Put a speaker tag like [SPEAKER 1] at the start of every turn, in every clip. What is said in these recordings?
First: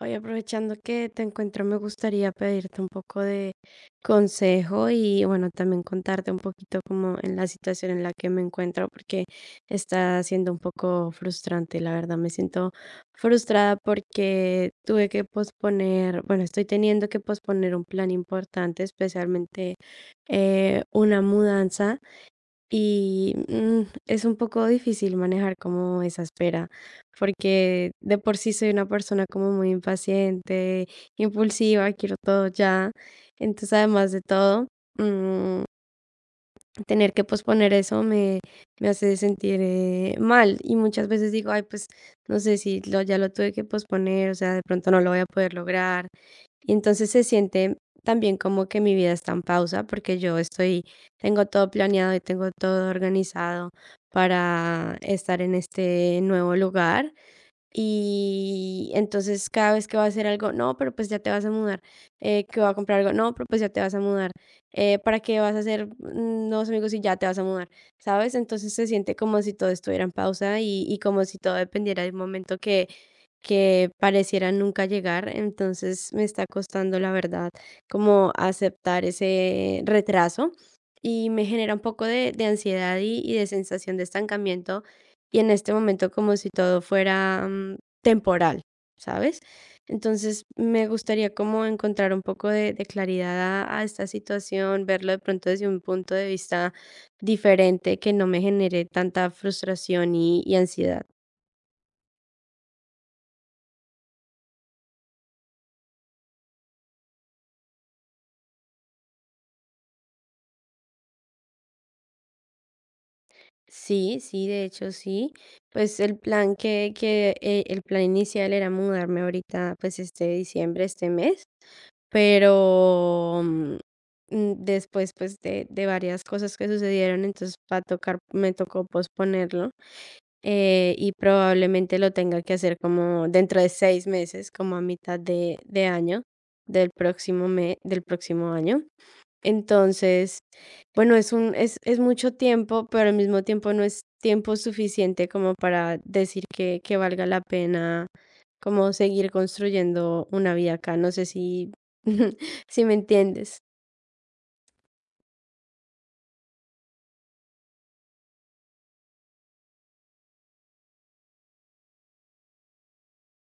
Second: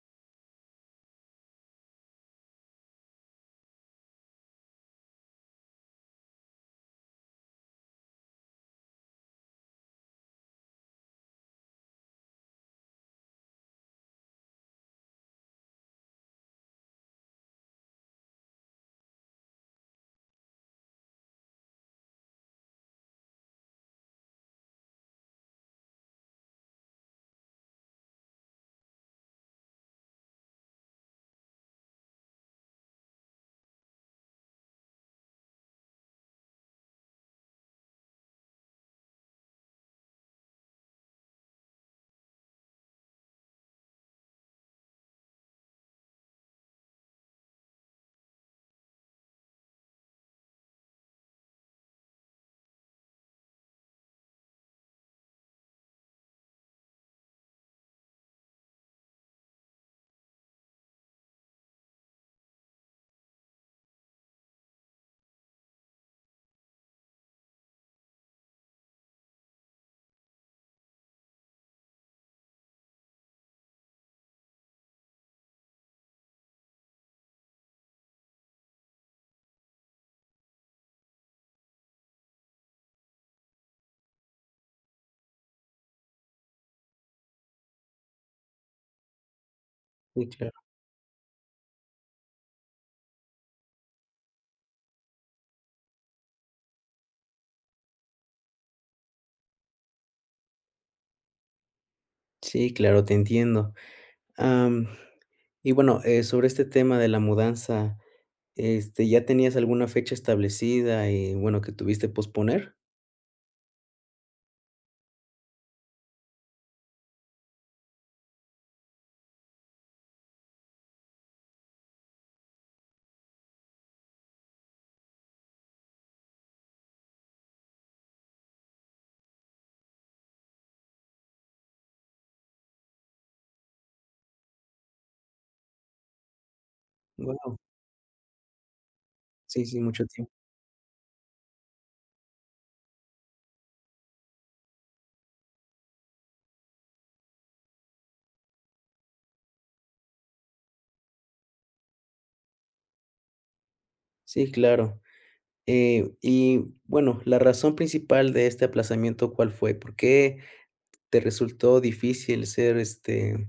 [SPEAKER 1] Hoy aprovechando que te encuentro, me gustaría pedirte un poco de consejo y bueno, también contarte un poquito como en la situación en la que me encuentro, porque está siendo un poco frustrante, la verdad, me siento frustrada porque tuve que posponer, bueno, estoy teniendo que posponer un plan importante, especialmente una mudanza. Y es un poco difícil manejar como esa espera, porque de por sí soy una persona como muy impaciente, impulsiva, quiero todo ya. Entonces, además de todo, mm, tener que posponer eso me hace sentir mal. Y muchas veces digo, ay, pues no sé si lo, ya lo tuve que posponer, o sea, de pronto no lo voy a poder lograr y entonces se siente también como que mi vida está en pausa porque tengo todo planeado y tengo todo organizado para estar en este nuevo lugar, y entonces cada vez que va a hacer algo, no, pero pues ya te vas a mudar, que va a comprar algo, no, pero pues ya te vas a mudar, ¿para qué vas a hacer nuevos amigos si ya te vas a mudar? ¿Sabes? Entonces se siente como si todo estuviera en pausa y como si todo dependiera que pareciera nunca llegar. Entonces me está costando, la verdad, como aceptar ese retraso y me genera de ansiedad y de sensación de estancamiento y en este momento como si todo fuera, temporal, ¿sabes?
[SPEAKER 2] Sí,
[SPEAKER 1] Entonces,
[SPEAKER 2] claro.
[SPEAKER 1] me gustaría como encontrar un poco de claridad a esta situación, verlo de pronto desde un punto de vista diferente que no me genere tanta frustración y ansiedad.
[SPEAKER 2] Sí, claro, te entiendo. Am, y bueno, sobre este tema de la mudanza, ¿ya tenías alguna fecha establecida y bueno, que tuviste posponer?
[SPEAKER 1] Sí, sí, de hecho, sí. Pues el plan inicial era mudarme ahorita, pues, este diciembre, este mes. Pero, después, pues, de varias cosas que sucedieron, entonces va a tocar me tocó posponerlo, y probablemente lo tenga que hacer como dentro de 6 meses, como a mitad de año,
[SPEAKER 2] Wow,
[SPEAKER 1] del próximo año.
[SPEAKER 2] sí, sí, mucho tiempo.
[SPEAKER 1] Entonces, bueno, es un es mucho tiempo, pero al mismo tiempo no es tiempo suficiente como para decir que valga la pena como seguir construyendo una vida acá, no sé si, si me entiendes.
[SPEAKER 2] Sí, claro. Y bueno, la razón principal de este aplazamiento, ¿cuál fue? ¿Por qué te resultó difícil ser,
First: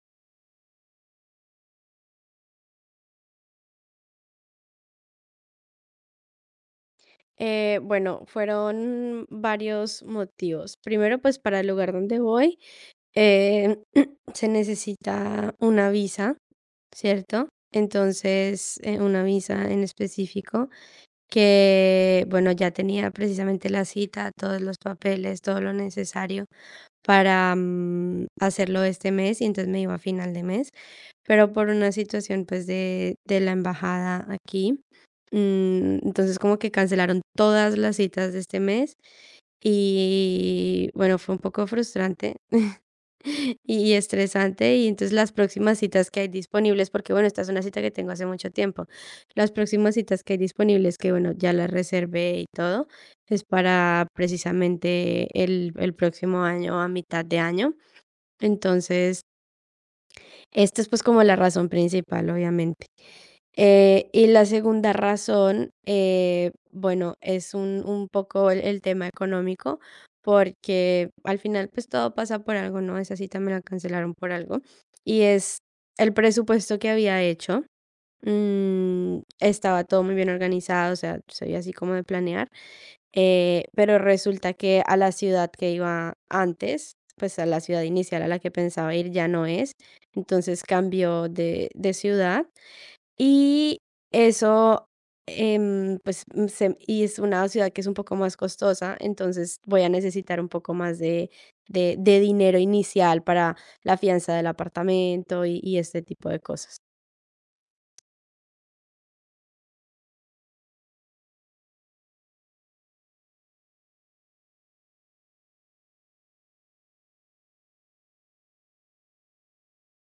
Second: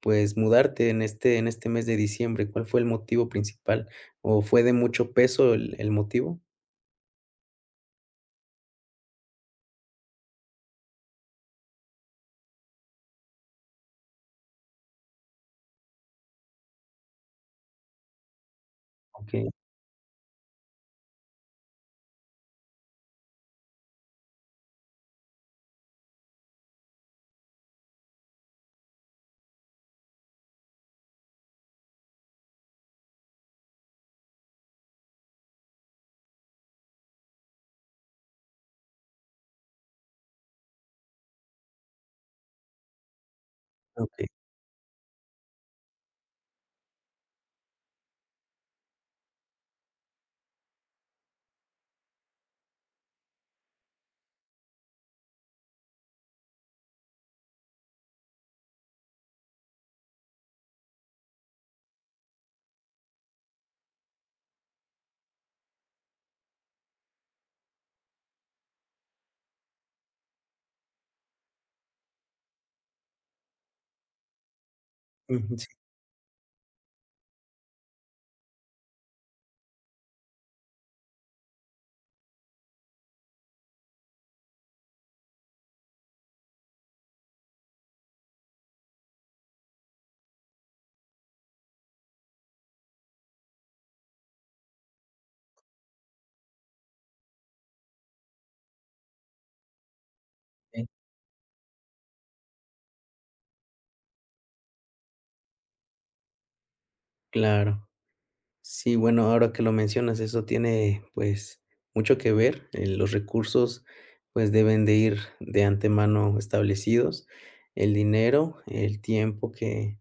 [SPEAKER 2] pues mudarte en este mes de diciembre? ¿Cuál fue el motivo principal? ¿O fue de mucho peso el motivo?
[SPEAKER 1] Bueno, fueron varios motivos. Primero, pues para el lugar donde voy, eh, se necesita una visa, ¿cierto? Entonces, una
[SPEAKER 2] Ok,
[SPEAKER 1] visa en específico, que bueno, ya tenía precisamente la cita, todos los papeles, todo lo necesario para, hacerlo este mes y entonces me iba a final de mes, pero por una situación, pues, de la embajada aquí, entonces como que cancelaron todas las citas de este mes y bueno, fue un poco frustrante y
[SPEAKER 2] ok.
[SPEAKER 1] estresante, y entonces las próximas citas que hay disponibles, porque bueno, esta es una cita que tengo hace mucho tiempo, las próximas citas que hay disponibles, que bueno, ya las reservé y todo, es para precisamente el próximo año, a mitad de año. Entonces, esta es pues como la razón principal, obviamente. Y la segunda razón, bueno, un poco el tema económico, porque al final pues todo pasa por algo, ¿no? Esa cita me la cancelaron por algo. Y
[SPEAKER 2] Ujú,
[SPEAKER 1] es
[SPEAKER 2] sí,
[SPEAKER 1] el presupuesto que había hecho. Estaba todo muy bien organizado, o sea, soy así como de planear, pero resulta que a la ciudad que iba antes, pues a la ciudad inicial a la que pensaba ir ya no es, entonces cambió de ciudad y eso, pues, mm, se y es una ciudad que es un poco más costosa, entonces voy a necesitar un poco
[SPEAKER 2] sí,
[SPEAKER 1] más de dinero inicial para la fianza del apartamento y este tipo de cosas.
[SPEAKER 2] claro. Sí, bueno, ahora que lo mencionas, eso tiene, pues, mucho que ver. Eh, los recursos, pues, deben de ir de antemano establecidos. El dinero, el tiempo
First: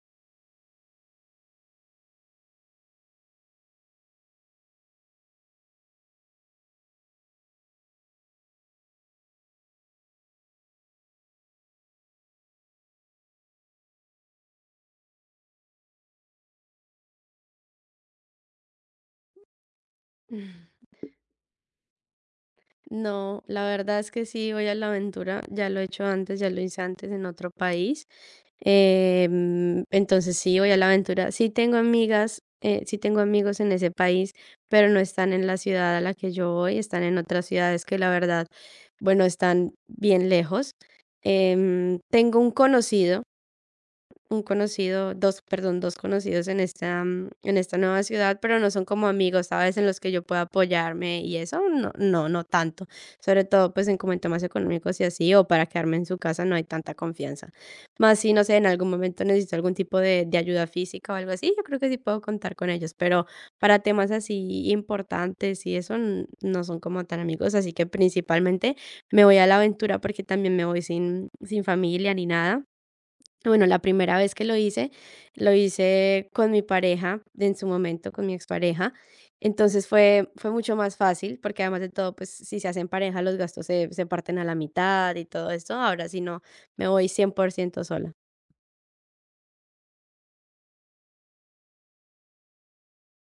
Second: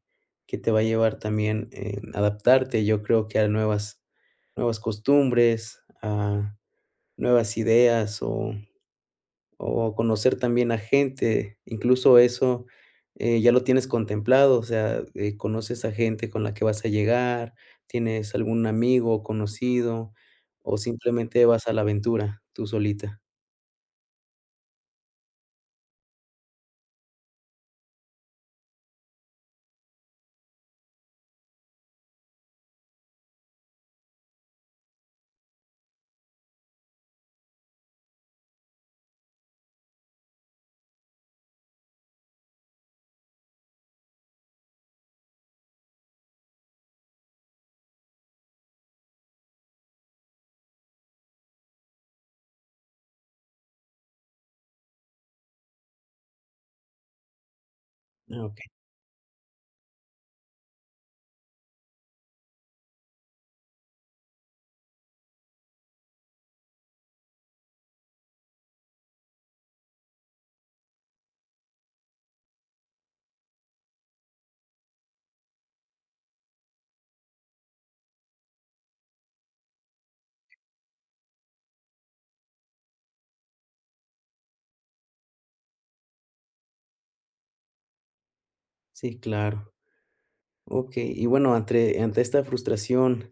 [SPEAKER 2] que te va a llevar también adaptarte, yo creo que a nuevas costumbres, a nuevas ideas o conocer también a gente, incluso eso, ya lo tienes contemplado, o sea, conoces a gente con la que vas a llegar, tienes algún amigo o conocido, o
[SPEAKER 1] Mm.
[SPEAKER 2] simplemente vas a la aventura tú solita.
[SPEAKER 1] No, la verdad es que sí voy a la aventura, ya lo he hecho antes, ya lo hice antes en otro país. Entonces sí, voy a la aventura. Sí tengo amigas, sí tengo amigos en ese país, pero no están en la ciudad a la que yo voy, están en otras ciudades que la verdad, bueno, están bien lejos. Tengo un conocido, 2 perdón, 2 conocidos en esta, en esta nueva ciudad, pero no son como amigos, ¿sabes? En los que yo pueda apoyarme y eso no, no, no tanto. Sobre todo, pues, en como en temas económicos y así, o para quedarme en su casa no hay tanta confianza. Más si,
[SPEAKER 2] Ah,
[SPEAKER 1] no sé, en
[SPEAKER 2] okey.
[SPEAKER 1] algún momento necesito algún tipo de ayuda física o algo así, yo creo que sí puedo contar con ellos, pero para temas así importantes y eso no son como tan amigos, así que principalmente me voy a la aventura porque también me voy sin familia ni nada. Bueno, la primera vez que lo hice con mi pareja, de en su momento, con mi expareja. Entonces fue, fue mucho más fácil, porque además de todo, pues si se hacen pareja, se parten a la mitad y todo esto. Ahora si no, me voy 100% sola.
[SPEAKER 2] Sí, claro. Okey, y bueno, entre ante esta frustración.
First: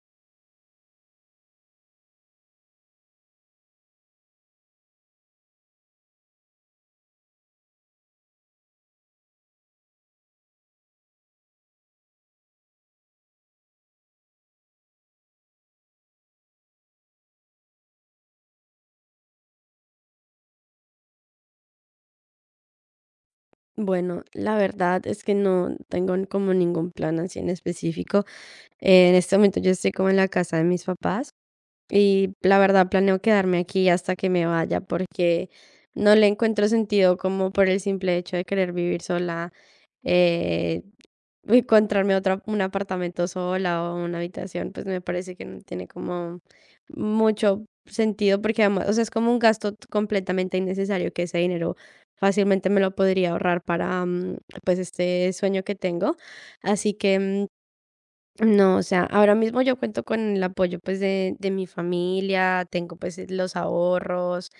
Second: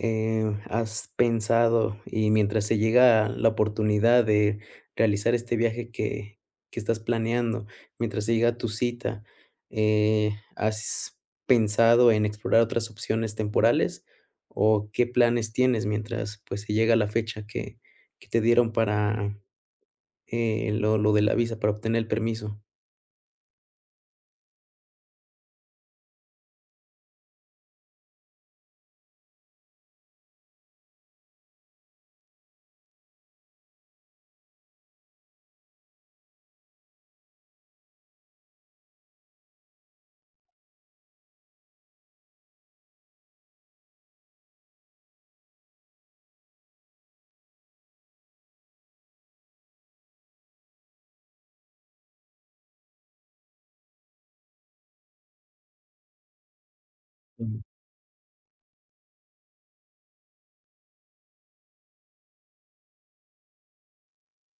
[SPEAKER 2] Eh, ¿Has pensado, y mientras se llega la oportunidad de realizar este viaje que estás planeando, mientras se llega tu cita, eh, has pensado en explorar otras opciones temporales? ¿O qué planes tienes mientras, pues, se llega la fecha que te dieron para, lo de la visa, para obtener el permiso?
[SPEAKER 1] Bueno, la verdad es que no tengo como ningún plan así en específico. En este momento yo estoy como en la casa de mis papás. Y la verdad planeo quedarme aquí hasta que me vaya porque no le encuentro sentido como por el simple hecho de querer vivir sola, eh, un apartamento sola o una habitación, pues me parece que no tiene como mucho sentido porque además, o sea, es como un gasto completamente innecesario que ese dinero fácilmente me lo podría ahorrar para pues este sueño que tengo. Así que...
[SPEAKER 2] Ujú.
[SPEAKER 1] no, o sea, ahora mismo yo cuento con el apoyo, pues, de mi familia, tengo, pues, los ahorros,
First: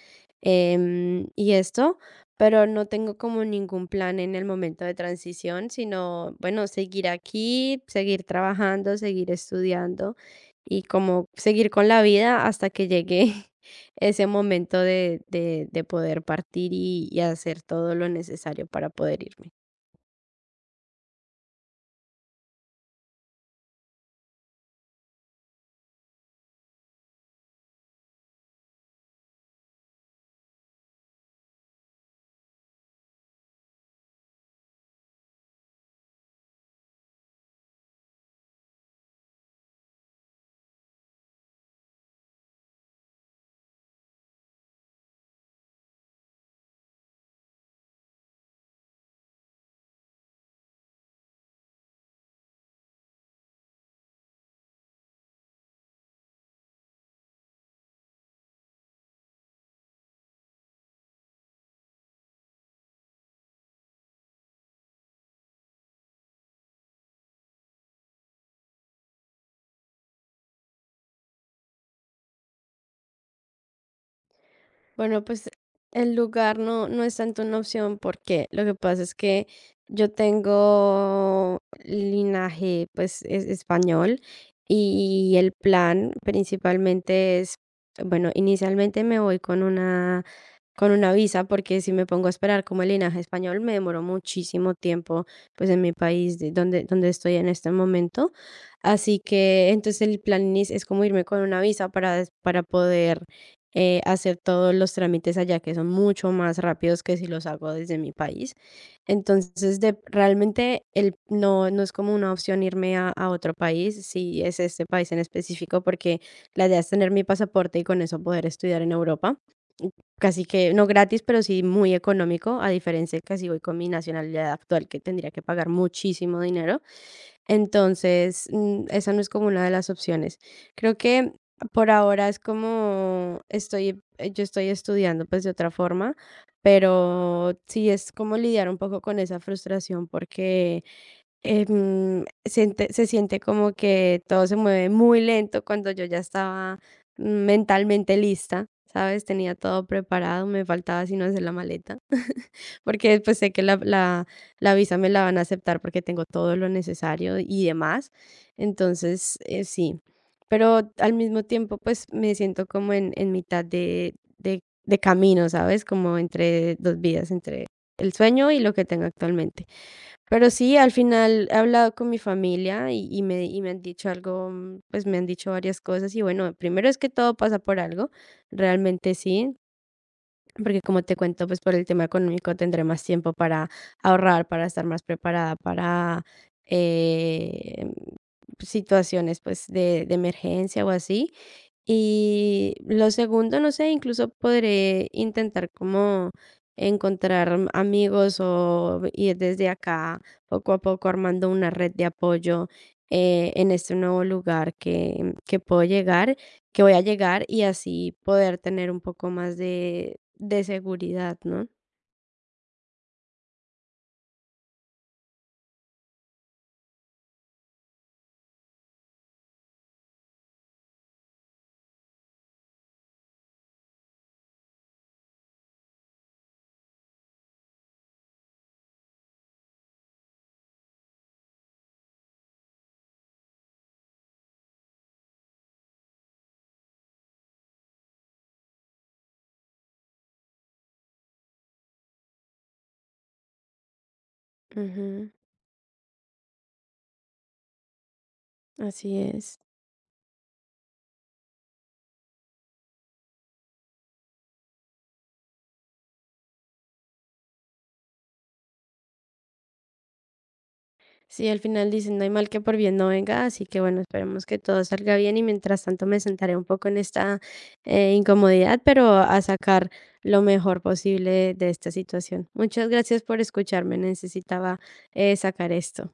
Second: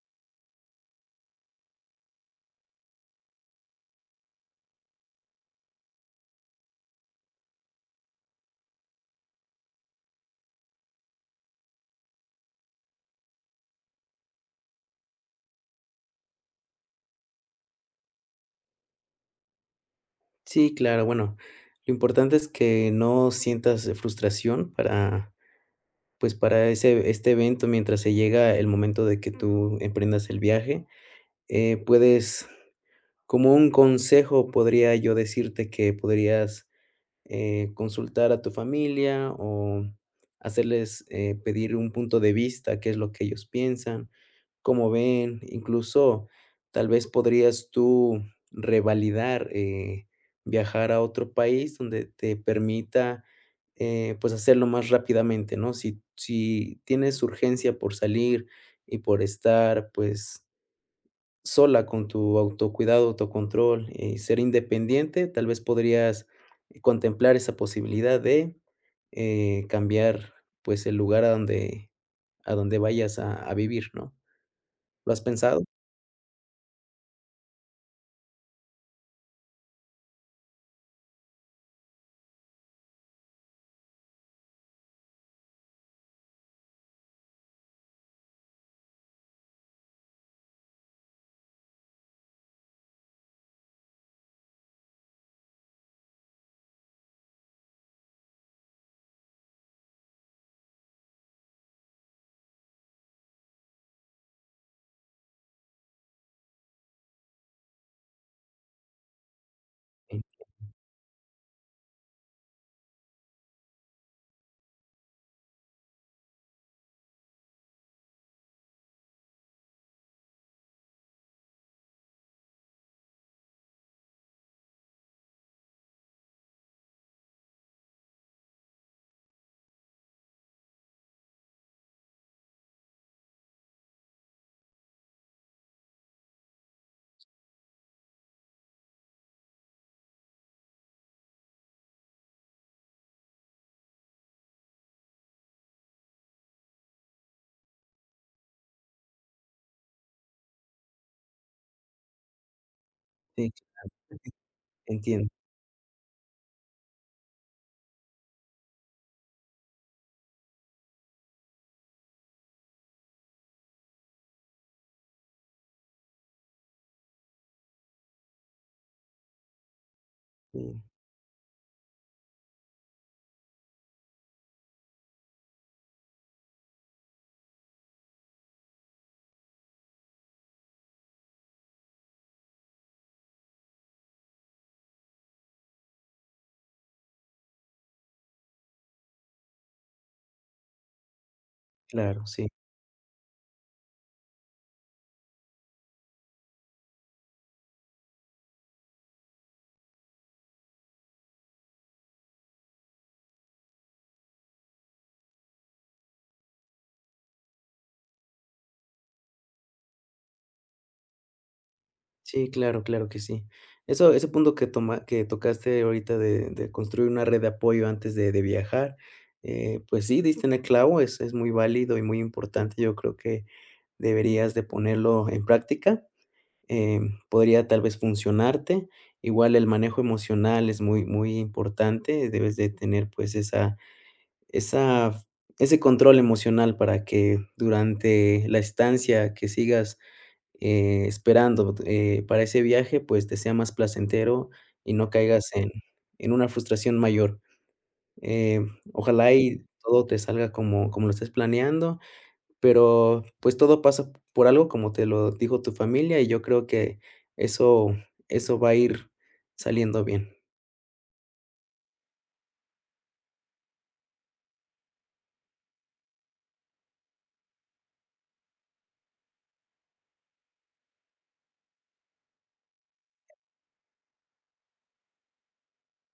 [SPEAKER 1] y esto, pero no tengo como ningún plan en el momento de transición, sino, bueno, seguir aquí, seguir trabajando, seguir estudiando y como seguir con la vida hasta que llegue ese momento de poder partir y hacer todo lo necesario para poder irme.
[SPEAKER 2] Sí, claro, bueno, lo importante es que no sientas frustración para pues, para ese este evento, mientras se llega el momento de que tú emprendas el viaje. Puedes, como un consejo podría yo decirte que podrías consultar a tu familia o hacerles pedir un punto de vista, qué es lo que ellos piensan, cómo ven, incluso tal vez podrías tú revalidar, viajar a otro país donde te permita pues hacerlo más rápidamente, ¿no? Si tienes urgencia por salir y por estar pues sola con tu autocuidado, autocontrol, y ser independiente, tal vez podrías contemplar esa posibilidad de, cambiar, pues, el lugar a donde vayas a vivir, ¿no? ¿Lo has
[SPEAKER 1] Bueno, pues
[SPEAKER 2] pensado?
[SPEAKER 1] el lugar no, no es tanto una opción porque lo que pasa es que yo tengo linaje pues es español y el plan principalmente es, bueno, inicialmente me voy con una visa porque si me pongo a esperar como el linaje español me demoro muchísimo tiempo pues en mi país de donde estoy en este momento. Así que entonces es como irme con una visa para poder hacer todos los trámites allá, que son mucho más rápidos que si los hago desde mi país. Entonces,
[SPEAKER 2] Sí,
[SPEAKER 1] realmente no, no es como una opción irme a otro país, si es este país en específico, porque la idea es tener mi pasaporte y con eso poder estudiar en Europa. Y casi que, no gratis, pero sí muy económico, a diferencia de que si voy con mi nacionalidad actual, que tendría que pagar muchísimo dinero. Entonces, esa no es como una de las opciones. Creo que por ahora es como estoy, yo estoy estudiando pues de otra forma, pero sí es como lidiar un poco con esa frustración porque se siente como que todo se mueve muy lento cuando yo ya estaba mentalmente lista, ¿sabes? Tenía todo preparado, me faltaba sino hacer la maleta. Porque, pues,
[SPEAKER 2] sí,
[SPEAKER 1] sé que la visa me la
[SPEAKER 2] entiendo.
[SPEAKER 1] van a aceptar porque tengo todo lo necesario y demás. Entonces, sí. Pero al mismo tiempo, pues, me siento como en mitad de camino, ¿sabes? Como entre 2 vidas, entre el sueño y lo que tengo actualmente. Pero sí,
[SPEAKER 2] Sí,
[SPEAKER 1] al final he hablado con mi familia y me han dicho algo, pues, me han dicho varias cosas y, bueno, primero es que todo pasa por algo, realmente sí. Porque como te cuento, pues por el tema económico tendré más tiempo para ahorrar, para estar más preparada para eh, situaciones pues de emergencia o así.
[SPEAKER 2] claro, sí.
[SPEAKER 1] Y lo segundo, no sé, incluso podré intentar como encontrar amigos o ir desde acá poco a poco armando una red de apoyo en este nuevo lugar que puedo llegar, que voy a llegar y así poder tener un poco más de seguridad, no.
[SPEAKER 2] Sí, claro, claro que sí. Eso, ese punto que toma que tocaste ahorita de construir una red de apoyo antes de viajar, pues sí, diste en el clavo, es muy válido y muy importante. Yo creo que deberías de ponerlo en práctica, podría tal vez funcionarte. Igual el manejo emocional es muy, muy importante, debes de tener pues esa, ese control emocional para que durante la estancia que sigas esperando para ese viaje, pues te sea más placentero y no
[SPEAKER 1] Ujú,
[SPEAKER 2] caigas en una frustración mayor. Eh,
[SPEAKER 1] así
[SPEAKER 2] Ojalá
[SPEAKER 1] es.
[SPEAKER 2] y todo te salga como, como lo estés planeando, pero, pues, todo pasa por algo, como te lo dijo tu familia, y yo creo que eso eso va a ir saliendo bien.
[SPEAKER 1] Sí, al final dicen, no hay mal que por bien no venga, así que bueno, esperemos que todo salga bien y mientras tanto me sentaré un poco en esta incomodidad, pero a sacar lo mejor posible de esta situación. Muchas gracias por escucharme, necesitaba sacar esto.